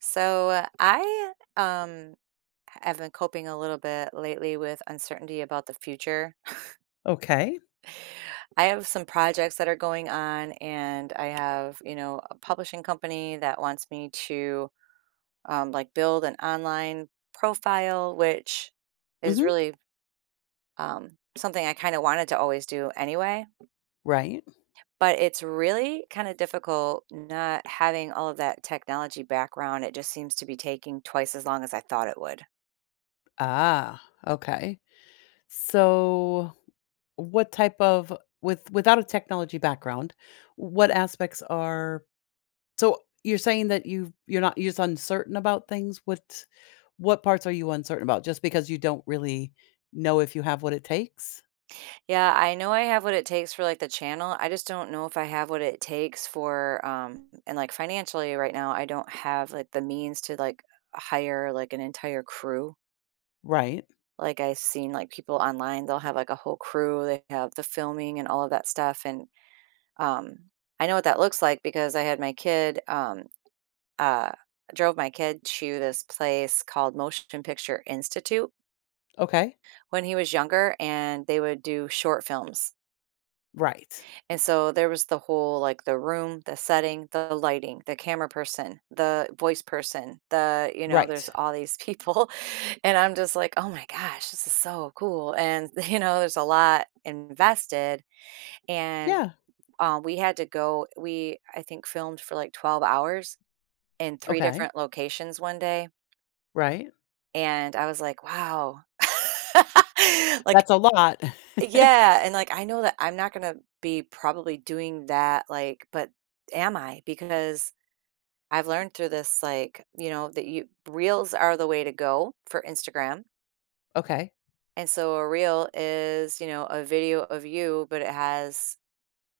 So, I have been coping a little bit lately with uncertainty about the future. Okay. I have some projects that are going on and I have, a publishing company that wants me to like build an online profile, which is Mhm. really, um something I kind of wanted to always do anyway. Right. But it's really kinda difficult not having all of that technology background. It just seems to be taking twice as long as I thought it would. Ah, okay. So what type of with without a technology background, what aspects are so you're saying that you're not, you're just uncertain about things? what parts are you uncertain about? Just because you don't really know if you have what it takes? Yeah, I know I have what it takes for, like, the channel. I just don't know if I have what it takes for, and, like, financially right now, I don't have, like, the means to, like, hire, like, an entire crew. Right. Like, I've seen, like, people online, they'll have, like, a whole crew, they have the filming and all of that stuff, and, um, I know what that looks like because I had my kid, uh drove my kid to this place called Motion Picture Institute Okay. when he was younger, and they would do short films. Right. And so there was the whole like the room, the setting, the lighting, the camera person, the voice person, there's Right. all these people. And I'm just like, oh my gosh, this is so cool. And, there's a lot invested. And Yeah. um, we had to go, we, I think, filmed for like 12 hours in three Okay. different locations one day. Right. And I was like, wow. Like, That's a lot. yeah, and, like, I know that I'm not gonna be probably doing that, like, but am I? Because I've learned through this, like, you know, that you reels are the way to go for Instagram, Okay. and so a reel is, a video of you, but it has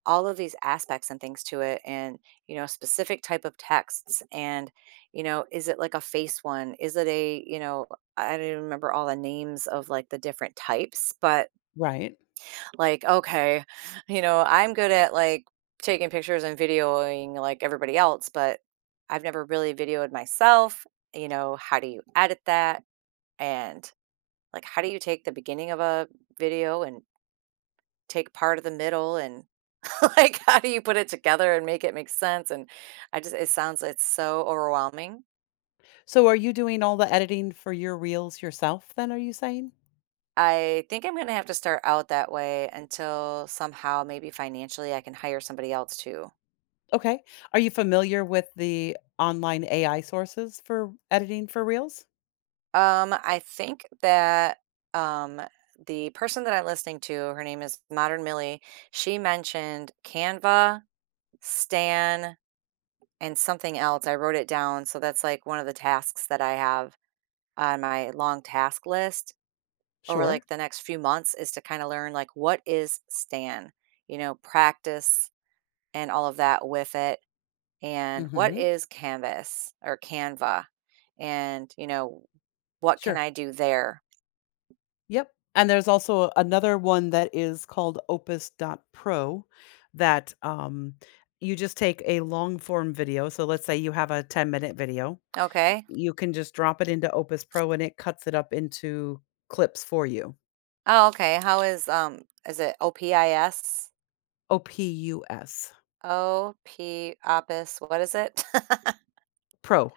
all of these aspects and things to it, and, specific type of texts, and, is it like a face one? Is it a, you know I don't even remember all the names of, like, the different types, but Right. like, okay, I'm good at like taking pictures and videoing like everybody else, but I've never really videoed myself. How do you edit that? And like, how do you take the beginning of a video and take part of the middle? And like, how do you put it together and make it make sense? And I just, it sounds, it's so overwhelming. So are you doing all the editing for your reels yourself then, are you saying? I think I'm going to have to start out that way until somehow, maybe financially, I can hire somebody else too. Okay. Are you familiar with the online AI sources for editing for reels? I think that, um, the person that I'm listening to, her name is Modern Millie. She mentioned Canva, Stan, and something else. I wrote it down, so that's, like, one of the tasks that I have on my long task list over, Sure. like, the next few months is to kinda learn, like, what is Stan? Practice and all of that with it, and what Mhm. is Canvas or Canva? And, what can Sure. I do there? Yep. And there's also another one that is called opus.pro that you just take a long form video. So let's say you have a 10-minute video. Okay. You can just drop it into Opus Pro and it cuts it up into clips for you. Oh, okay. How is Is it OPIS? Opus. O P Opus. What is it? Pro.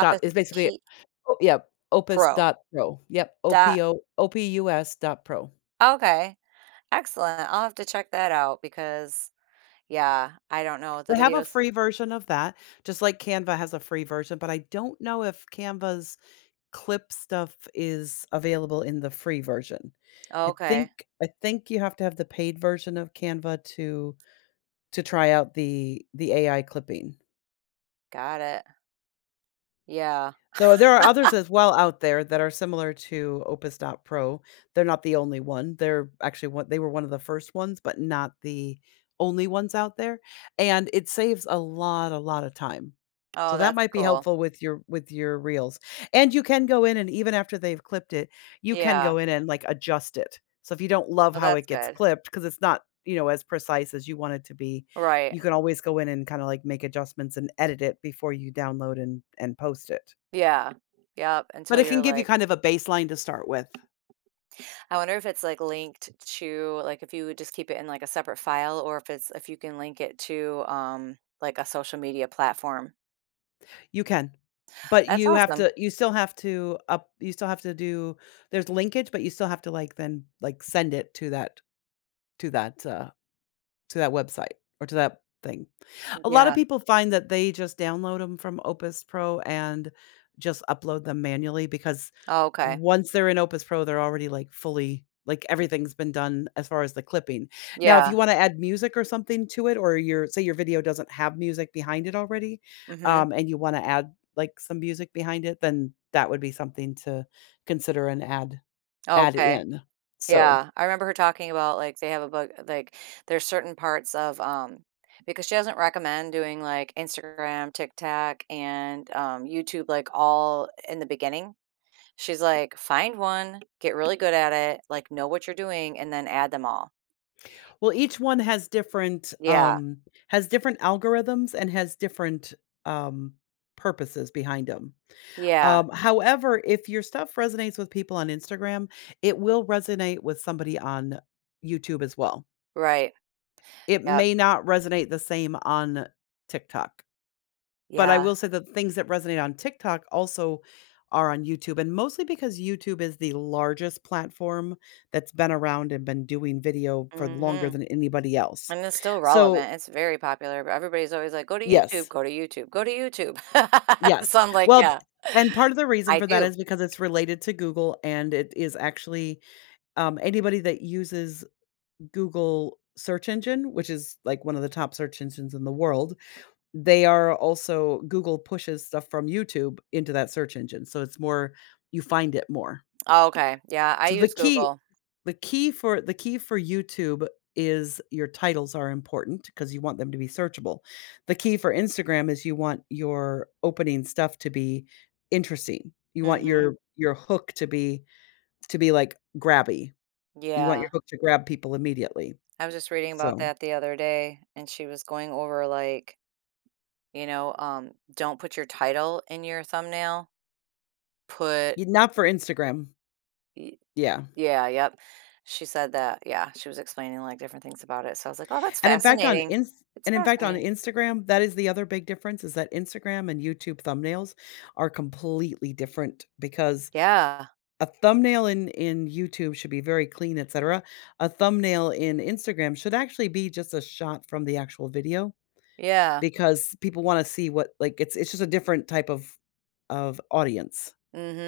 Dot is basically. P Oh, yep, Opus Pro. dot Pro. Yep, Dot. O-P-O Opus dot pro. Okay. Excellent. I'll have to check that out because yeah, I don't know the They have a videos. free version of that, just like Canva has a free version, but I don't know if Canva's clip stuff is available in the free version. I Okay. think I think you have to have the paid version of Canva to try out the AI clipping. Got it. Yeah. So there are others as well out there that are similar to Opus.Pro. They're not the only one. They're actually one they were one of the first ones, but not the only ones out there, and it saves a lot of time. So Oh, that that's might be cool. helpful with your reels, and you can go in and even after they've clipped it, you can Yeah. go in and, like, adjust it. So if you don't love Well, how it that's gets good. clipped because it's not, as precise as you want it to be, Right. you can always go in and kinda, like, make adjustments and edit it before you download and post it. Yeah. Yep. But Until it can you're give you like, kind of a baseline to start with. I wonder if it's like linked to like if you would just keep it in like a separate file, or if you can link it to like a social media platform. You can. But That's you have awesome. to you still have to up you still have to do there's linkage, but you still have to, like, then, like, send it to that to that, uh, to that website or to that thing. A lot of Yeah. people find that they just download them from Opus Pro and just upload them manually because Oh, okay. once they're in Opus Pro, they're already like fully like everything's been done as far as the clipping. Now, if you Yeah. want to add music or something to it, or your say your video doesn't have music behind it already, Mhm. And you want to add like some music behind it, then that would be something to consider and add Okay. in. So, Yeah. I remember her talking about like they have a book like there's certain parts of because she doesn't recommend doing like Instagram, TikTok, and YouTube like all in the beginning. She's like, find one, get really good at it, like know what you're doing, and then add them all. well, each one Yeah. Has different algorithms and has different, um, purposes behind 'em. Yeah, However, if your stuff resonates with people on Instagram, it will resonate with somebody on YouTube as well. right. It Yep. may not resonate the same on TikTok, but I Yeah. will say that things that resonate on TikTok also are on YouTube, and mostly because YouTube is the largest platform that's been around and been doing video for longer Mhm. than anybody else. And it's still So, relevant. It's very popular, but everybody's always like, "Go to YouTube, yes, go to YouTube, go to YouTube." yes. So I'm like, Well, "Yeah, and part of the reason I for that do." is because it's related to Google, and it is actually, anybody that uses Google search engine, which is, like, one of the top search engines in the world, they are also Google pushes stuff from YouTube into that search engine, so it's more you find it more. Oh, okay. Yeah, I So the use key Google. The key for the key for YouTube is your titles are important because you want them to be searchable. The key for Instagram is you want your opening stuff to be interesting. You want Mhm. your hook to be like, grabby. You want your Yeah. hook to grab people immediately. I was just reading about So, that the other day, and she was going over, like, don't put your title in your thumbnail. Put y not for Instagram. y Yeah. Yeah, yep. She said that. Yeah, she was explaining, like, different things about it. So I was like, "Oh, that's And in fact on fascinating." Ins It's and in fact on fascinating. Instagram, that is the other big difference is that Instagram and YouTube thumbnails are completely different because Yeah. a thumbnail in YouTube should be very clean, etcetera. A thumbnail in Instagram should actually be just a shot from the actual video Yeah. because people wanna see what like, it's just a different type of audience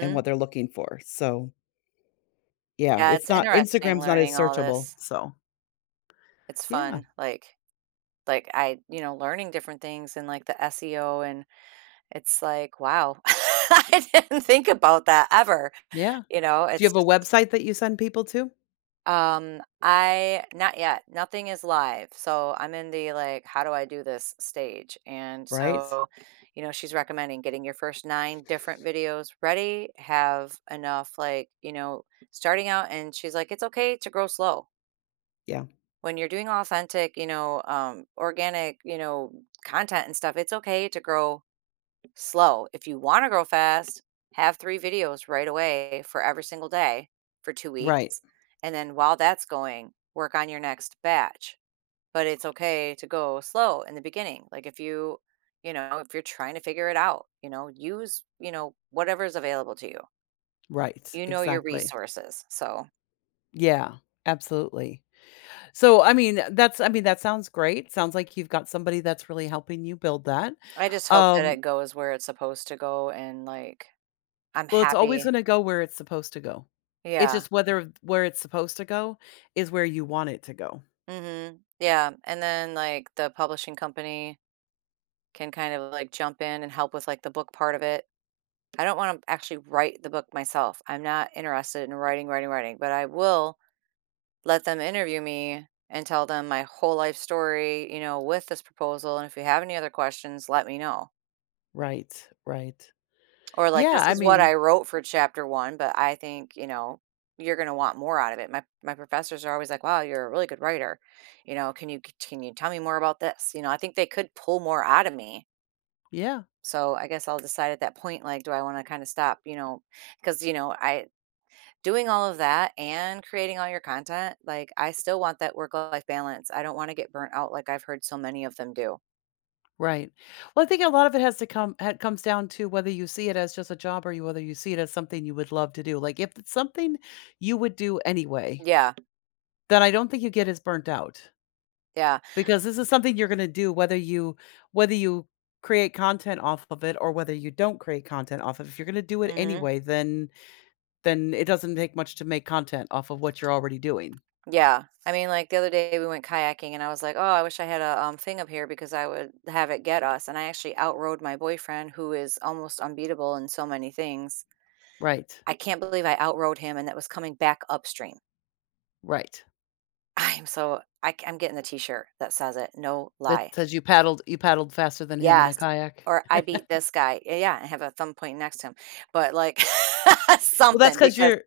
and what they're looking for. So, yeah, Yeah, it's it's not interesting Instagram's not as learning all searchable, this. so It's yeah, fun. Like, like learning different things, and like the SEO, and it's like, wow. I didn't think about that ever, yeah. you know? Do you It's have a just website that you send people to? I not yet. Nothing is live. So I'm in the like how do I do this stage? And Right? so, she's recommending getting your first 9 different videos ready, have enough like, starting out, and she's like it's okay to grow slow. Yeah. When you're doing authentic, organic, content and stuff, it's okay to grow slow. If you want to grow fast, have three videos right away for every single day for two Right, weeks. And then while that's going, work on your next batch. But it's okay to go slow in the beginning. Like, if you're trying to figure it out, use, whatever's available to you. right, You know your exactly. resources. So Yeah, absolutely. So, I mean, that's I mean, that sounds great. Sounds like you've got somebody that's really helping you build that. I just hope that Um, it goes where it's supposed to go, and like I'm well, it's always happy. gonna go where it's supposed to go. It's Yeah. just whether where it's supposed to go is where you want it to go. Mhm. Yeah, and then, like, the publishing company can kind of, like, jump in and help with, like, the book part of it. I don't wanna actually write the book myself. I'm not interested in writing, writing, writing, but I will let them interview me and tell them my whole life story, you know, with this proposal, and if you have any other questions, let me know. Right, right. Or like, Yeah, "This I is what mean, I wrote for chapter 1, but I think, you're gonna want more out of it." My professors are always like, "Wow, you're a really good writer." You know, "Can you tell me more about this?" I think they could pull more out of me. yeah, So, I guess I'll decide at that point, like, do I wanna kinda stop, because I doing all of that and creating all your content, like, I still want that work-life balance. I don't wanna get burnt out like I've heard so many of them do. right. Well, I think a lot of it has to come ha comes down to whether you see it as just a job or you whether you see it as something you would love to do. Like, if it's something you would do anyway, Yeah, then I don't think you get as burnt out. yeah. Because this is something you're gonna do whether you create content off of it or whether you don't create content off of it, if you're gonna do it Mhm. anyway, then it doesn't take much to make content off of what you're already doing. Yeah. I mean, like the other day we went kayaking and I was like, "Oh, I wish I had a thing up here because I would have it get us." And I actually outrode my boyfriend who is almost unbeatable in so many things. Right, I can't believe I outrode him and that was coming back upstream. right. I, am getting the t-shirt that says it. No That lie. says you paddled faster than him in a Yes. kayak. Or I beat this guy. Yeah, yeah, and have a thumb point next to him. But like Well, that's something because 'cause because you're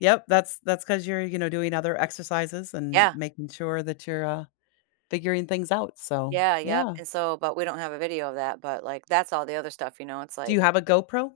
Yep, that's because 'cause you're, you know, doing other exercises and yeah. making sure that you're, figuring things out, so, Yeah, yep. yeah. And so but we don't have a video of that, but like that's all the other stuff, you know. It's Do you like have a GoPro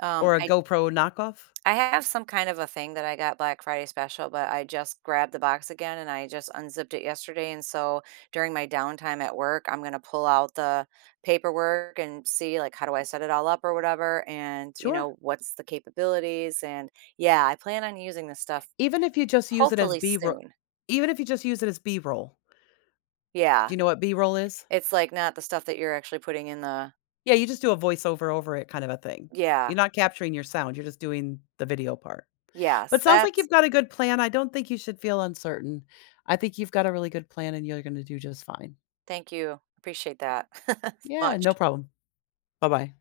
um or a I GoPro knockoff? I have some kind of a thing that I got Black Friday special, but I just grabbed the box again and I just unzipped it yesterday. And so during my downtime at work, I'm going to pull out the paperwork and see like how do I set it all up or whatever, and you Sure. know what's the capabilities, and yeah, I plan on using this stuff Even if you just use it as hopefully B-roll soon. even if you just use it as B-roll. Yeah. Do you know what B-roll is? It's like not the stuff that you're actually putting in the, Yeah, you just do a voiceover over it kind of a thing. You're yeah. not capturing your sound, you're just doing the video part. But Yes. sounds like That's you've got a good plan, I don't think you should feel uncertain. I think you've got a really good plan and you're gonna do just fine. Thank you. Appreciate that. Yeah, no Much. problem. Bye-bye.